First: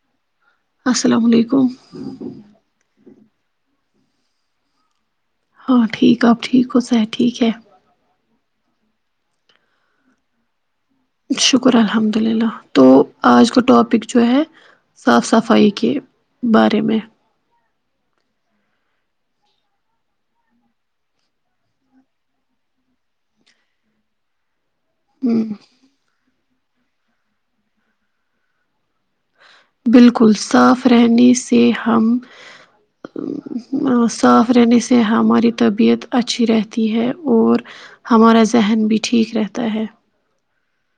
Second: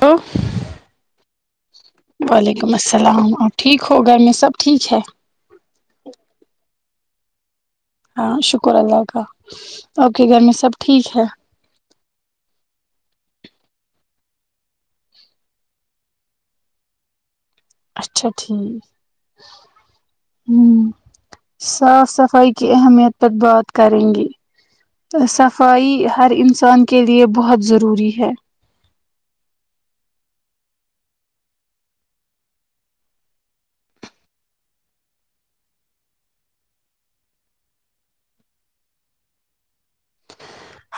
تو السلام علیکم وعلیکم السلام آپ ٹھیک ہو گھر میں سب ٹھیک ہے ہاں ٹھیک آپ ٹھیک ہو صحت ٹھیک ہے ہاں شکر اللہ کا آپ کےگھر میں سب ٹھیک ہے شکر الحمد للہ تو آج کا ٹاپک جو ہے صاف صفائی کے بارے میں اچھا ٹھیک ہمم صاف صفائی کی اہمیت پر بات کریں گی ہوں، صفائی ہر انسان کے لیے بہت ضروری ہے بالکل صاف رہنے سے ہم صاف رہنے سے ہماری طبیعت اچھی رہتی ہے اور ہمارا ذہن بھی ٹھیک رہتا ہے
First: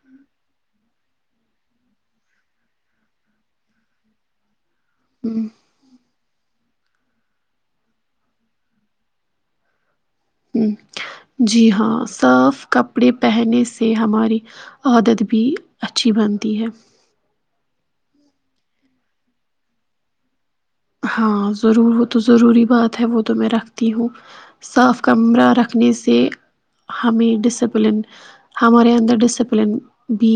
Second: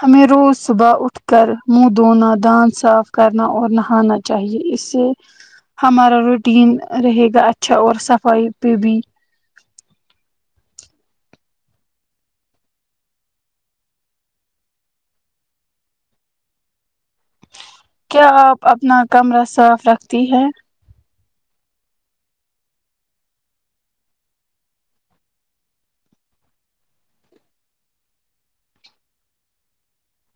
ہمیں روز صبح اٹھ کر منہ دھونا دانت صاف کرنا اور نہانا چاہیے اس سے ہوں ہمارا روٹین رہے گا اچھا اور صفائی پہ بھی ہ جی ہاں صاف کپڑے پہنے سے ہماری عادت بھی اچھی بنتی ہے کیا آپ اپنا کمرہ صاف رکھتی ہے ہاں ضرور وہ تو ضروری بات ہے وہ تو میں رکھتی ہوں صاف کمرہ رکھنے سے ہمیں ڈسپلن ہمارے اندر ڈسپلن بھی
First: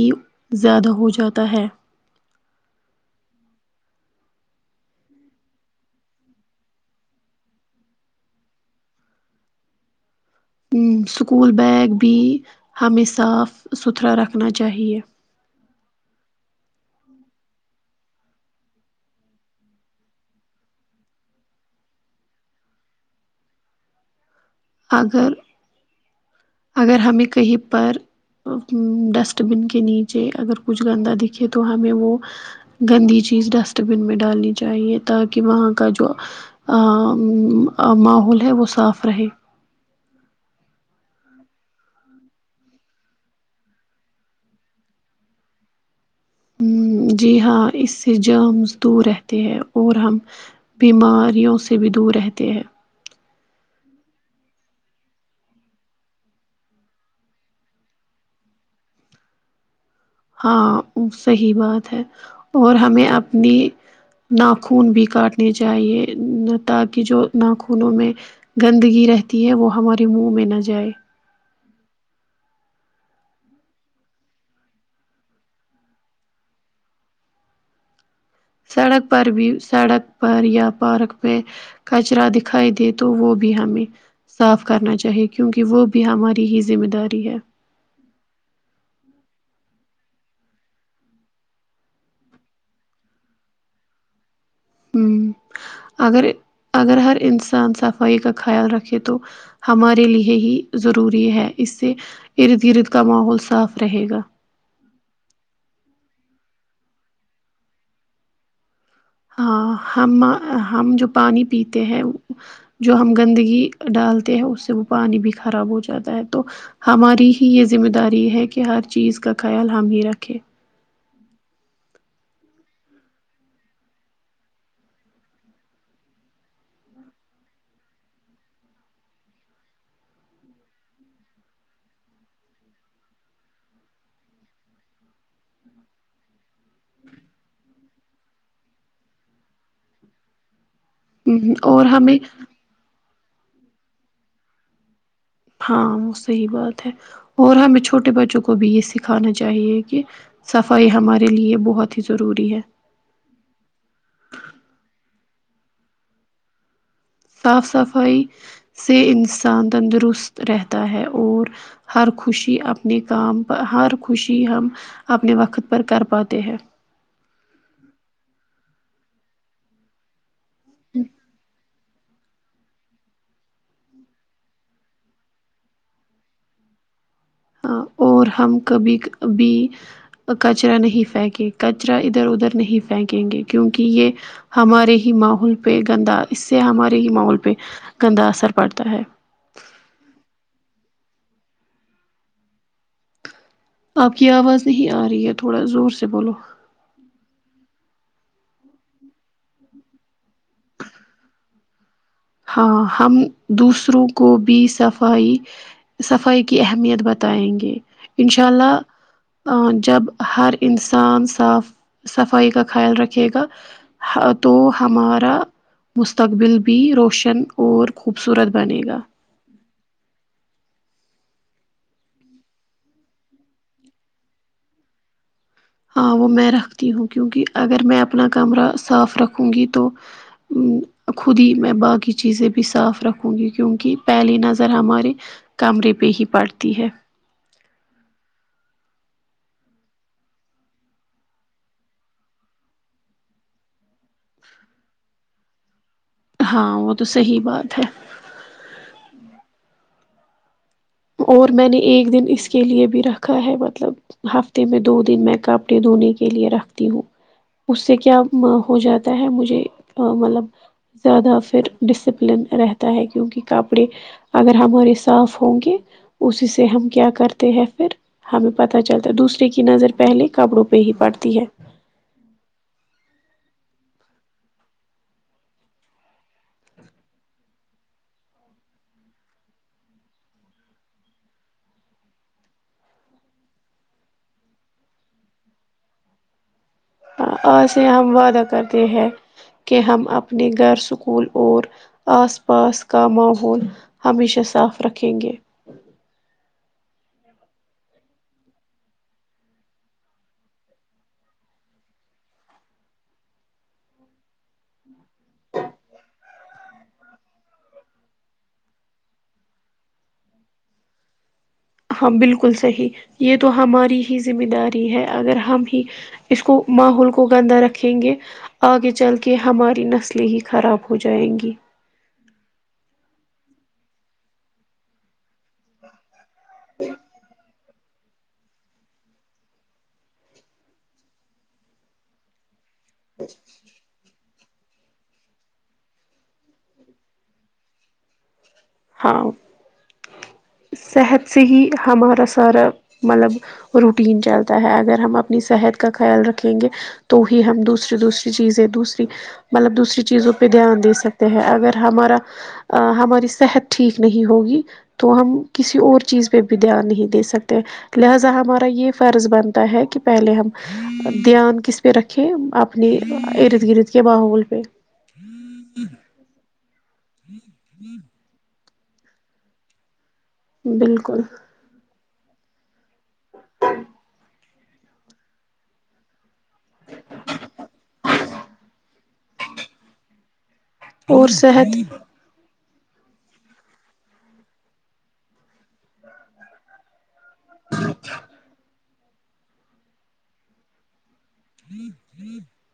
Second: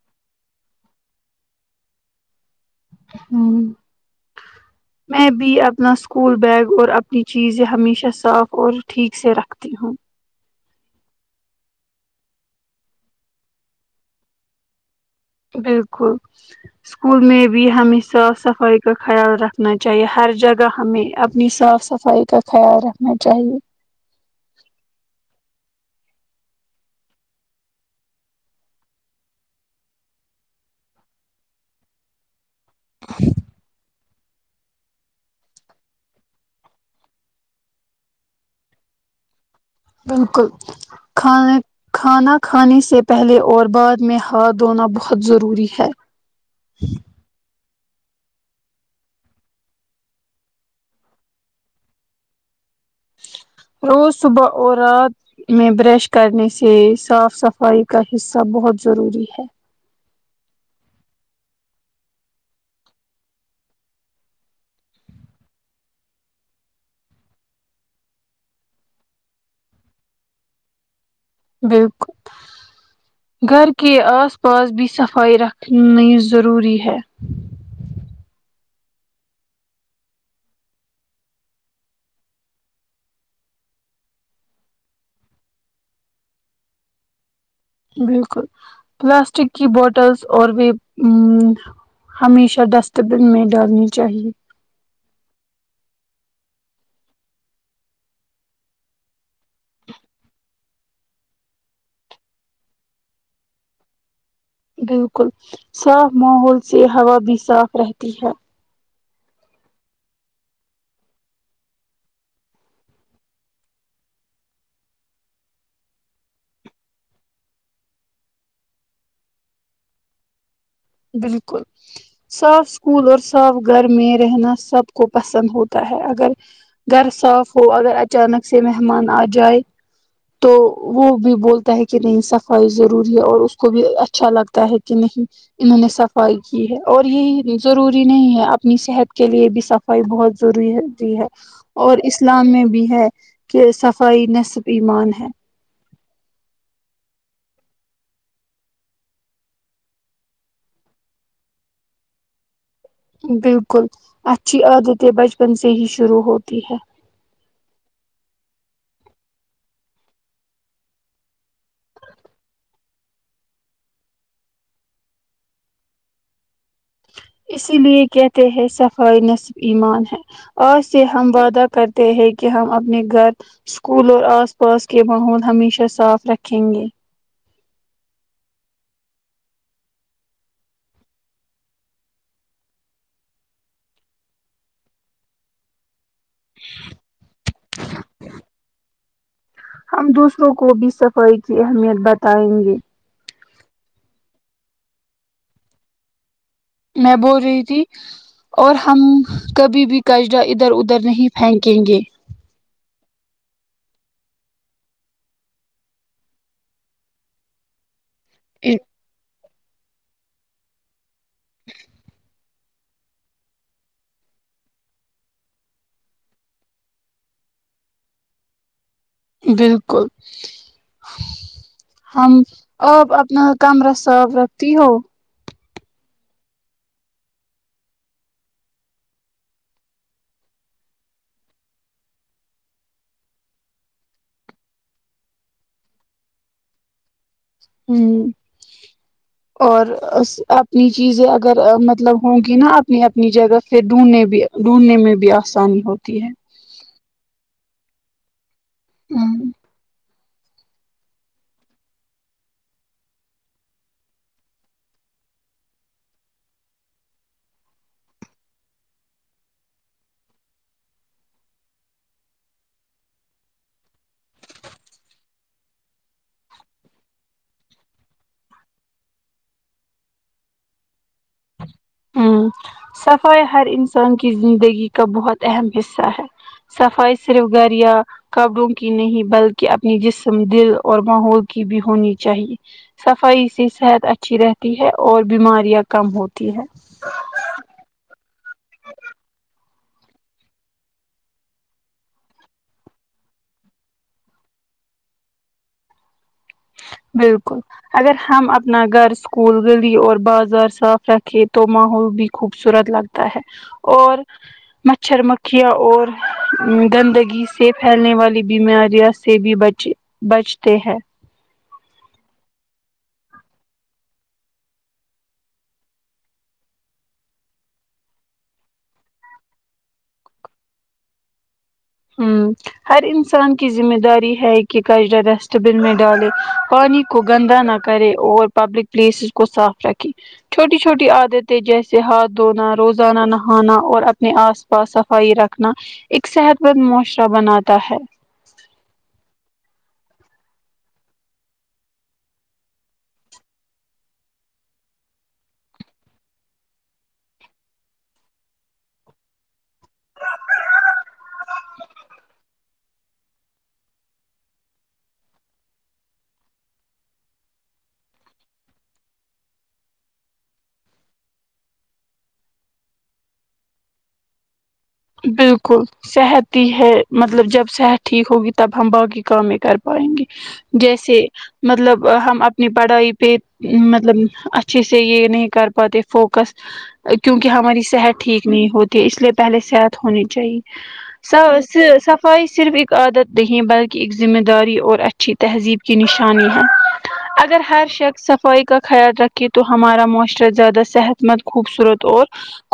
زیادہ ہو جاتا ہے ہمم میں بھی اپنا اسکول بیگ اور اپنی چیزیں ہمیشہ صاف اور ٹھیک سے رکھتی ہوں ہمم اسکول بیگ بھی ہمیں صاف سترا رکھنا چاہیے بالکل اسکول میں بھی ہمیں صاف صفائی کا خیال رکھنا چاہیے ہر جگہ ہمیں اپنی صاف صفائی کا خیال رکھنا چاہیے اگر اگر ہمیں کہیں پر ڈسٹ بن کے نیچے اگر کچھ گندا دکھے تو ہمیں وہ گندی چیز ڈسٹ بین میں ڈال لی چاہیے تاکہ وہاں کا جو ماحول ہے وہ صاف رہے بالکل کھانے کھانا کھانے سے پہلے اور بعد میں ہاتھ دھونا بہت ضروری ہے جی ہاں اس سے جامز دور رہتے ہے اور ہم بیماریوں سے بھی دور رہتے ہے روز صبح اور رات میں برش کرنے سے صاف صفائی کا حصہ بہت ضروری ہے ہاں صحیح بات ہے اور ہمیں اپنی ناخون بھی کاٹنے چاہیے تاکی جو ناخونوں میں گندگی رہتی ہے وہ ہمارے منہ میں نہ جائے بالکل گھر کے آس پاس بھی صفائی رکھنی ضروری ہے سڑک پر بھی سڑک پر یا پارک پہ کچرا دکھائی دے تو وہ بھی ہمیں صاف کرنا چاہیے کیونکہ وہ بھی ہماری ہی ذمہ داری ہے بالکل پلاسٹک کی بوٹلس اور وہ آمم ہمیشہ ڈسٹ بن میں ڈالنی چاہیے آمم اگر اگر ہر انسان صفائی کا خیال رکھے تو ہمارے لیے ہی ضروری ہے اس سے ارد گرد کا ماحول صاف رہے گا بالکل صاف ماحول سے ہوا بھی صاف رہتی ہے ہاں ہم آ ہم جو پانی پیتے ہیں جو ہم گندگی ڈالتے ہیں اس سے وہ پانی بھی خراب ہو جاتا ہے تو ہماری ہی یے ذمہ داری ہے کہ ہر چیز کا خیال ہم ہی رکھیں بالکل صاف اسکول اور صاف گھر میں رہنا سب کو پسند ہوتا ہے اگر گھر صاف ہو اگر اچانک سے مہمان آ جائے تو وہ بھی بولتا ہے کی نہیں صفائی ضروری ہے اور اس کو بھی اچھا لگتا ہے کی نہیں انہوں نے صفائی کی ہے اور یہی ضروری نہیں ہے اپنی صحت کے لیے بھی صفائی بہت ضروری ہے تی ہے اور اسلام میں بھی ہے کے صفائی نصف ایمان ہے ہاں وہ صحیح بات ہے اور ہمیں چھوٹے بچوں کو بھی یے سیکھانا چاہیے کے صفائی ہمارے لیے بہت ہی ضروری ہے بالکل اچھی عادتیں بچپن سے ہی شروع ہوتی ہے صاف صفائی سے انسان تندرست رہتا ہے اور ہر خوشی اپنے کام پر ہر خوشی ہم اپنے وقت پر کر پاتے ہیں اسی لیے کہتے ہیں صفائی نصب ایمان ہے آج سے ہم وعدہ کرتے تےہے کی ہم اپنے گھر اسکول اور آس پاس کے ماحول ہمیشہ صاف رکھیں گے ہ اور ہم کبھی کبھی کچرا نہیں فینکے کچرا ادھر اودھر نہیں فینکیں گے کیونکی یے ہمارے ہی ماحول پے گندا اس سے ہمارے ہی ماحول پے گندا اثر پڑتا ہے ہم دوسروں کو بھی صفائی کی اہمیت بتائیں گے تو آپ کی آواز نہیں آ رہی ہے تھوڑا زور سے بولو میں بول رہی تھی اور ہم کبھی بھی کچرا ادھر اودھر نہیں پھینکیں گے ہاں ہم دوسروں کو بھی صفائی صفائی کی اہمیت بتائیں گے انشاء اللہ جب ہر انسان صاف صفائی کا خیال رکھے گا ہ تو ہمارا مستقبل بھی روشن ن اور خوبصورت بنے گا بالکل ہم آپ اپنا کمرہ صاف رکھتی ہو ہاں وہ میں رکھتی ہوں کیونکہ اگر میں اپنا کمرہ صاف رکھوں گی تو خود ہی میں باقی چیزیں بھی صاف رکھوں گی کیونکہ پہلی نظر ہمارے کمرے پہ ہی پڑتی ہے ھم اور اس اپنی چیزیں اگر مطلب ہووںگی نا اپنی اپنی جگہ پھر ڈھونڈنے بھی ڈھونڈ نے میں بھی آسانی ہوتی ہے ہاں وہ تو صحیح بات ہے ہاں اور میں نے ایک دن اس کے لیے بھی رکھا ہے مطلب ہفتے میں دو دن میں کپڑے دھونے کے لیے رکھتی ہوں اس سے کیا ہو جاتا ہے مجھے ا ملب زیادہ پھر ڈسپلن رہتا ہے کیونکہ کپڑے اگر ہمارے صاف ہوں گے اسی سے ہم کیا کرتے ہیں پھر ہمیں پتا چلتا ہے دوسرے کی نظر پہلے کپڑوں پہ ہی پڑتی ہے ہ صفائی ہر انسان کی زندگی کا بہت اہم حصہ ہے صفائی صرف گھریا کپڑوں کی نہیں بلکہ اپنی جسم دل اور ماحول کی بھی ہونی چاہیے صفائی سے صحت اچھی رہتی ہے اور بیماریاں کم ہوتی ہے اج سے ہم وعدہ کرتے ہیں کہ ہم اپنے گھر سکول اور آس پاس کا ماحول ہمیشہ صاف رکھیں گے بالکل اگر ہم اپنا گھر اسکول گلی اور بازار صاف رکھے تو ماحول بھی خوبصورت لگ تا ہے اور مچھر مکھیا اور گندگی سے پھیلنے والی بیماریاں سے بھی بچے بچتے ہیں ہاں بالکل صحیح یہ تو ہماری ہی ذمہ داری ہے اگر ہم ہی اس کو ماحول کو گندہ رکھیں گے آگے چل کے ہماری نسلیں ہی خراب ہو جائیں گی ہوں ہر انسان کی ذمہ داری ہے کہ کچرا ڈسٹ بن میں ڈالے پانی کو گندا نہ کرے اور پبلک پلیسز کو صاف رکھے چھوٹی چھوٹی عادتیں جیسے ہاتھ دھونا روز انا نہانا اور اپنے آس پاس صفائی رکھنا ایک صحت بد معاشرہ بناتا ہے ہاں صحت سے ہی ہمارا سارا ملب روٹین چلتا ہے اگر ہم اپنی صحت کا خیال رکھیں گے تو ہی ہم دوسری دوسری چیزیں دوسری ملب دوسری چیزوں پہ دھیان دے سکتے ہیں اگر ہمارا ہماری صحت ٹھیک نہیں ہوگی تو ہم کسی اور چیز پہ بھی دھیان نہیں دے سکتے لہذا ہمارا یہ فرض بنتا ہے کہ پہلے ہم دھیان کس پہ رکھے اپنے ارد گرد کے باحول پہ بالکل صحت ہی ہے مطلب جب صحت ٹھیک ہوگی تب ہم باقی کامےکر پائیں گے جیسے بالکل مطلب ہم اپنی پڑھائی پہ مطلب اچھے سے یہ نہیں کر پاتے فوکس کیونکہ ہماری صحت ٹھیک نہیں ہوتی ہے اس لیے پہلے صحت ہونی چاہی اور سب صحت سب خاہش صرف ایک عادت نہیں بلکہ ایک ذمہ داری اور اچھی تہذیب کی نشانی ہے اگر ہر شخص صفائی کا خیال رکھے تو ہمارا معاشرہ زیادہ صحت بہت خوبصورت اور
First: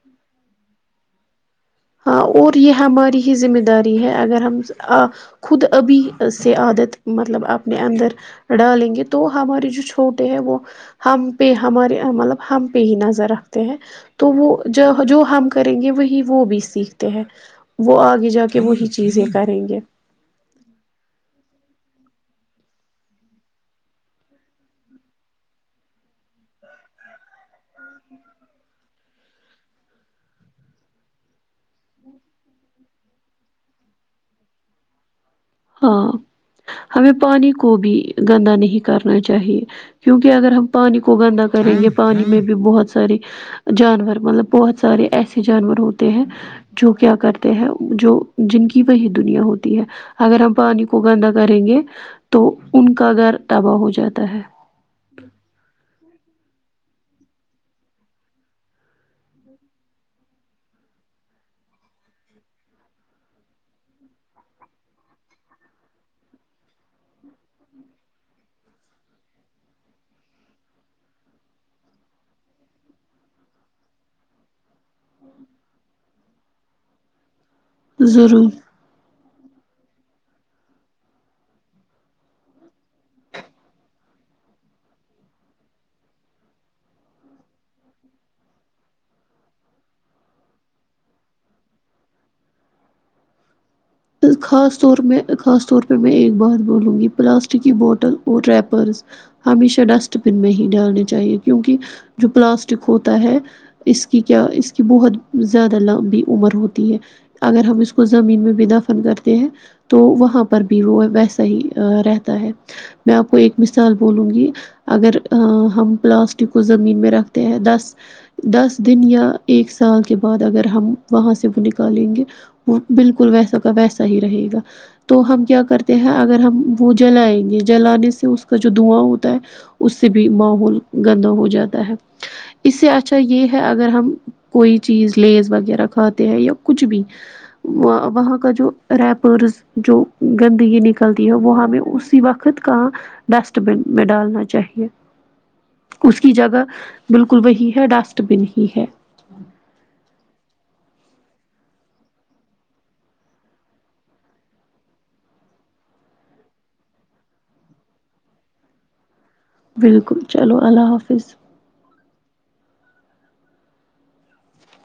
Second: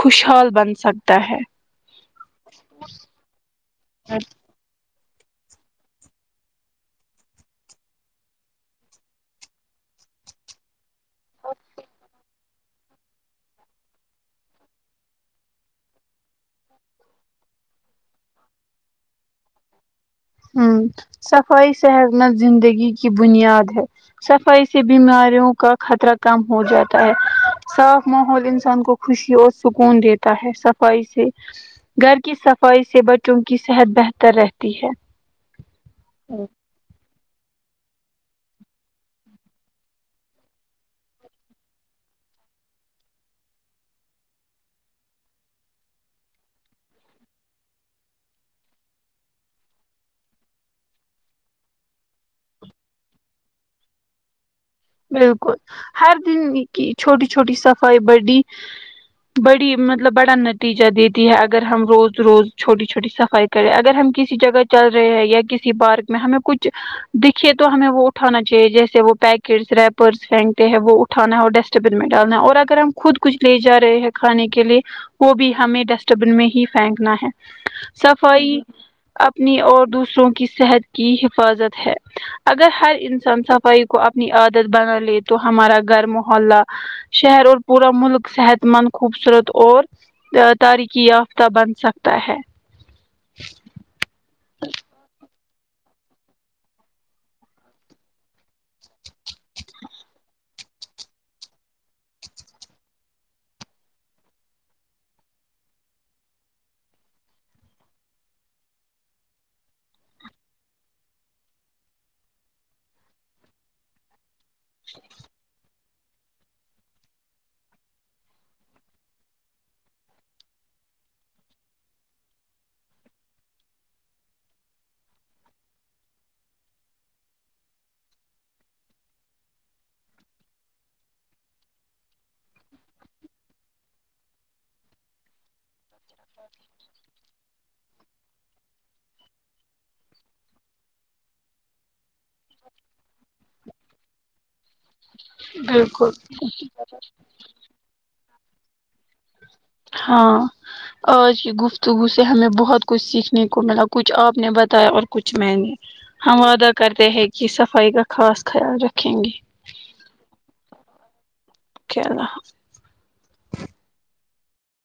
خوشحال بن سکتا ہے ہاں اور یہ ہماری ہی ذمہ داری ہے اگر ہم ا خود ابھی سے عادت مطلب اپنے اندر ڈالیں گے تو ہمارے جو چھوٹے ہیں وہ ہم پہ ہمارے ملب ہم پہ ہی نظر رکھتے ہیں تو وہ جو ہم کریں گے وہی وہ بھی سیکھتے ہیں وہ آگے جا کے وہی چیزیں کریں گے همم صفائی صحت مند زندگی کی بنیاد ہے صفائی سے بیماریوں کا خطرہ کم ہو جاتا ہے صاف ماحول انسان کو خوشی اور سکون دیتا ہے صفائی سے گھر کی صفائی سے بچوں کی صحت بہتر رہتی ہے ہاں او ہمیں پانی کو بھی گندا نہیں کرنا چاہیے کیونکہ اگر ہم پانی کو گندا کریں گے پانی میں بھی بہت ساری جانور مطلب بہت سارے ایسے جانور ہوتے ہیں جو کیا کرتے ہیں جو جن کی وہی دنیا ہوتی ہے اگر ہم پانی کو گندا کریں گے تو ان کا گھر تباہ ہو جاتا ہے بالکل ہر دن کی چھوٹی چھوٹی صفائی بڑی بڑی مطلب بڑا نتیجہ دیتی ہے اگر ہم روز روز چھوٹی چھوٹی صفائی کرے اگر ہم کسی جگہ چل رہے ہیں یا کسی پارک میں ہمیں کچھ دکھے تو ہمیں وہ اٹھانا چاہیے جیسے وہ پیک کٹس رپپیرس پھینگتے ہیں وہ اٹھانا ہے اور ڈسٹ بن میں ڈالنا ہے اور اگر ہم خود کچھ لے جا رہے ہیں کھانے کے لیے وہ بھی ہمیں ڈسٹ بن میں ہی پھیکنا ہے ضرور صفائی اپنی اور دوسروں کی صحت کی حفاظت ہے اگر ہر انسان صفائی کو اپنی عادت بنا لے تو ہمارا گھر موحلہ شہر اور پورا ملک صحت مند خوبصورت اور تاریخی یافتہ بن سکتا ہے خاص طور میں خاص طور پہ میں ایک بات بولوں گی پلاسٹک کی بوٹل اور ریپ پرس ہمیشہ ڈسٹ بن میں ہی ڈالنی چاہیے کیونکی جو پلاسٹک ہوتا ہے اس کی کیا اس کی بہت زیادہ لمبی عمر ہوتی ہے اگر ہم اس کو زمین میں بھی دفن کر تے ہیں تو وہاں پر بھی وہ ویسا ہی رہتا ہے میں آپ کو ایک مثال بولوں گی اگر ہم پلاسٹک کو زمین میں رکھتے ہیں دس دس دن یا ایک سال کے بعد اگر ہم وہاں سے وہ نکالیں گے وہ بالکل ویسا کا ویسا ہی رہے گا تو ہم کیا کرتے ہیں اگر ہم وہ جلائیں گے جلانے سے اس کا جو دھواں ہوتا ہے اس سے بھی ماحول گندا ہو جاتا ہے اس سے اچھا یہ ہے اگر ہم کوئی چیز لیز وغیرہ کھاتے ہیں یا کچھ بھی وہاں کا جو ریپرز جو گندگی نکلتی ہے وہ ہمیں اسی وقت کا ڈسٹ بین میں ڈالنا چاہیے بالکل اس کی جگہ بالکل وہی ہے ڈسٹ بن ہی ہے ہاں آج کی گفتگو سے ہمیں بہت کچھ سیکھنے کو ملا کچھ آ پ نے بتایا اور کچھ میں نے ہم وعدہ کرتے ہیں کی صفائی کا خاص خیال رکھیں گے بالکل چلو اللہ حافظ اوکے اللہ حفظ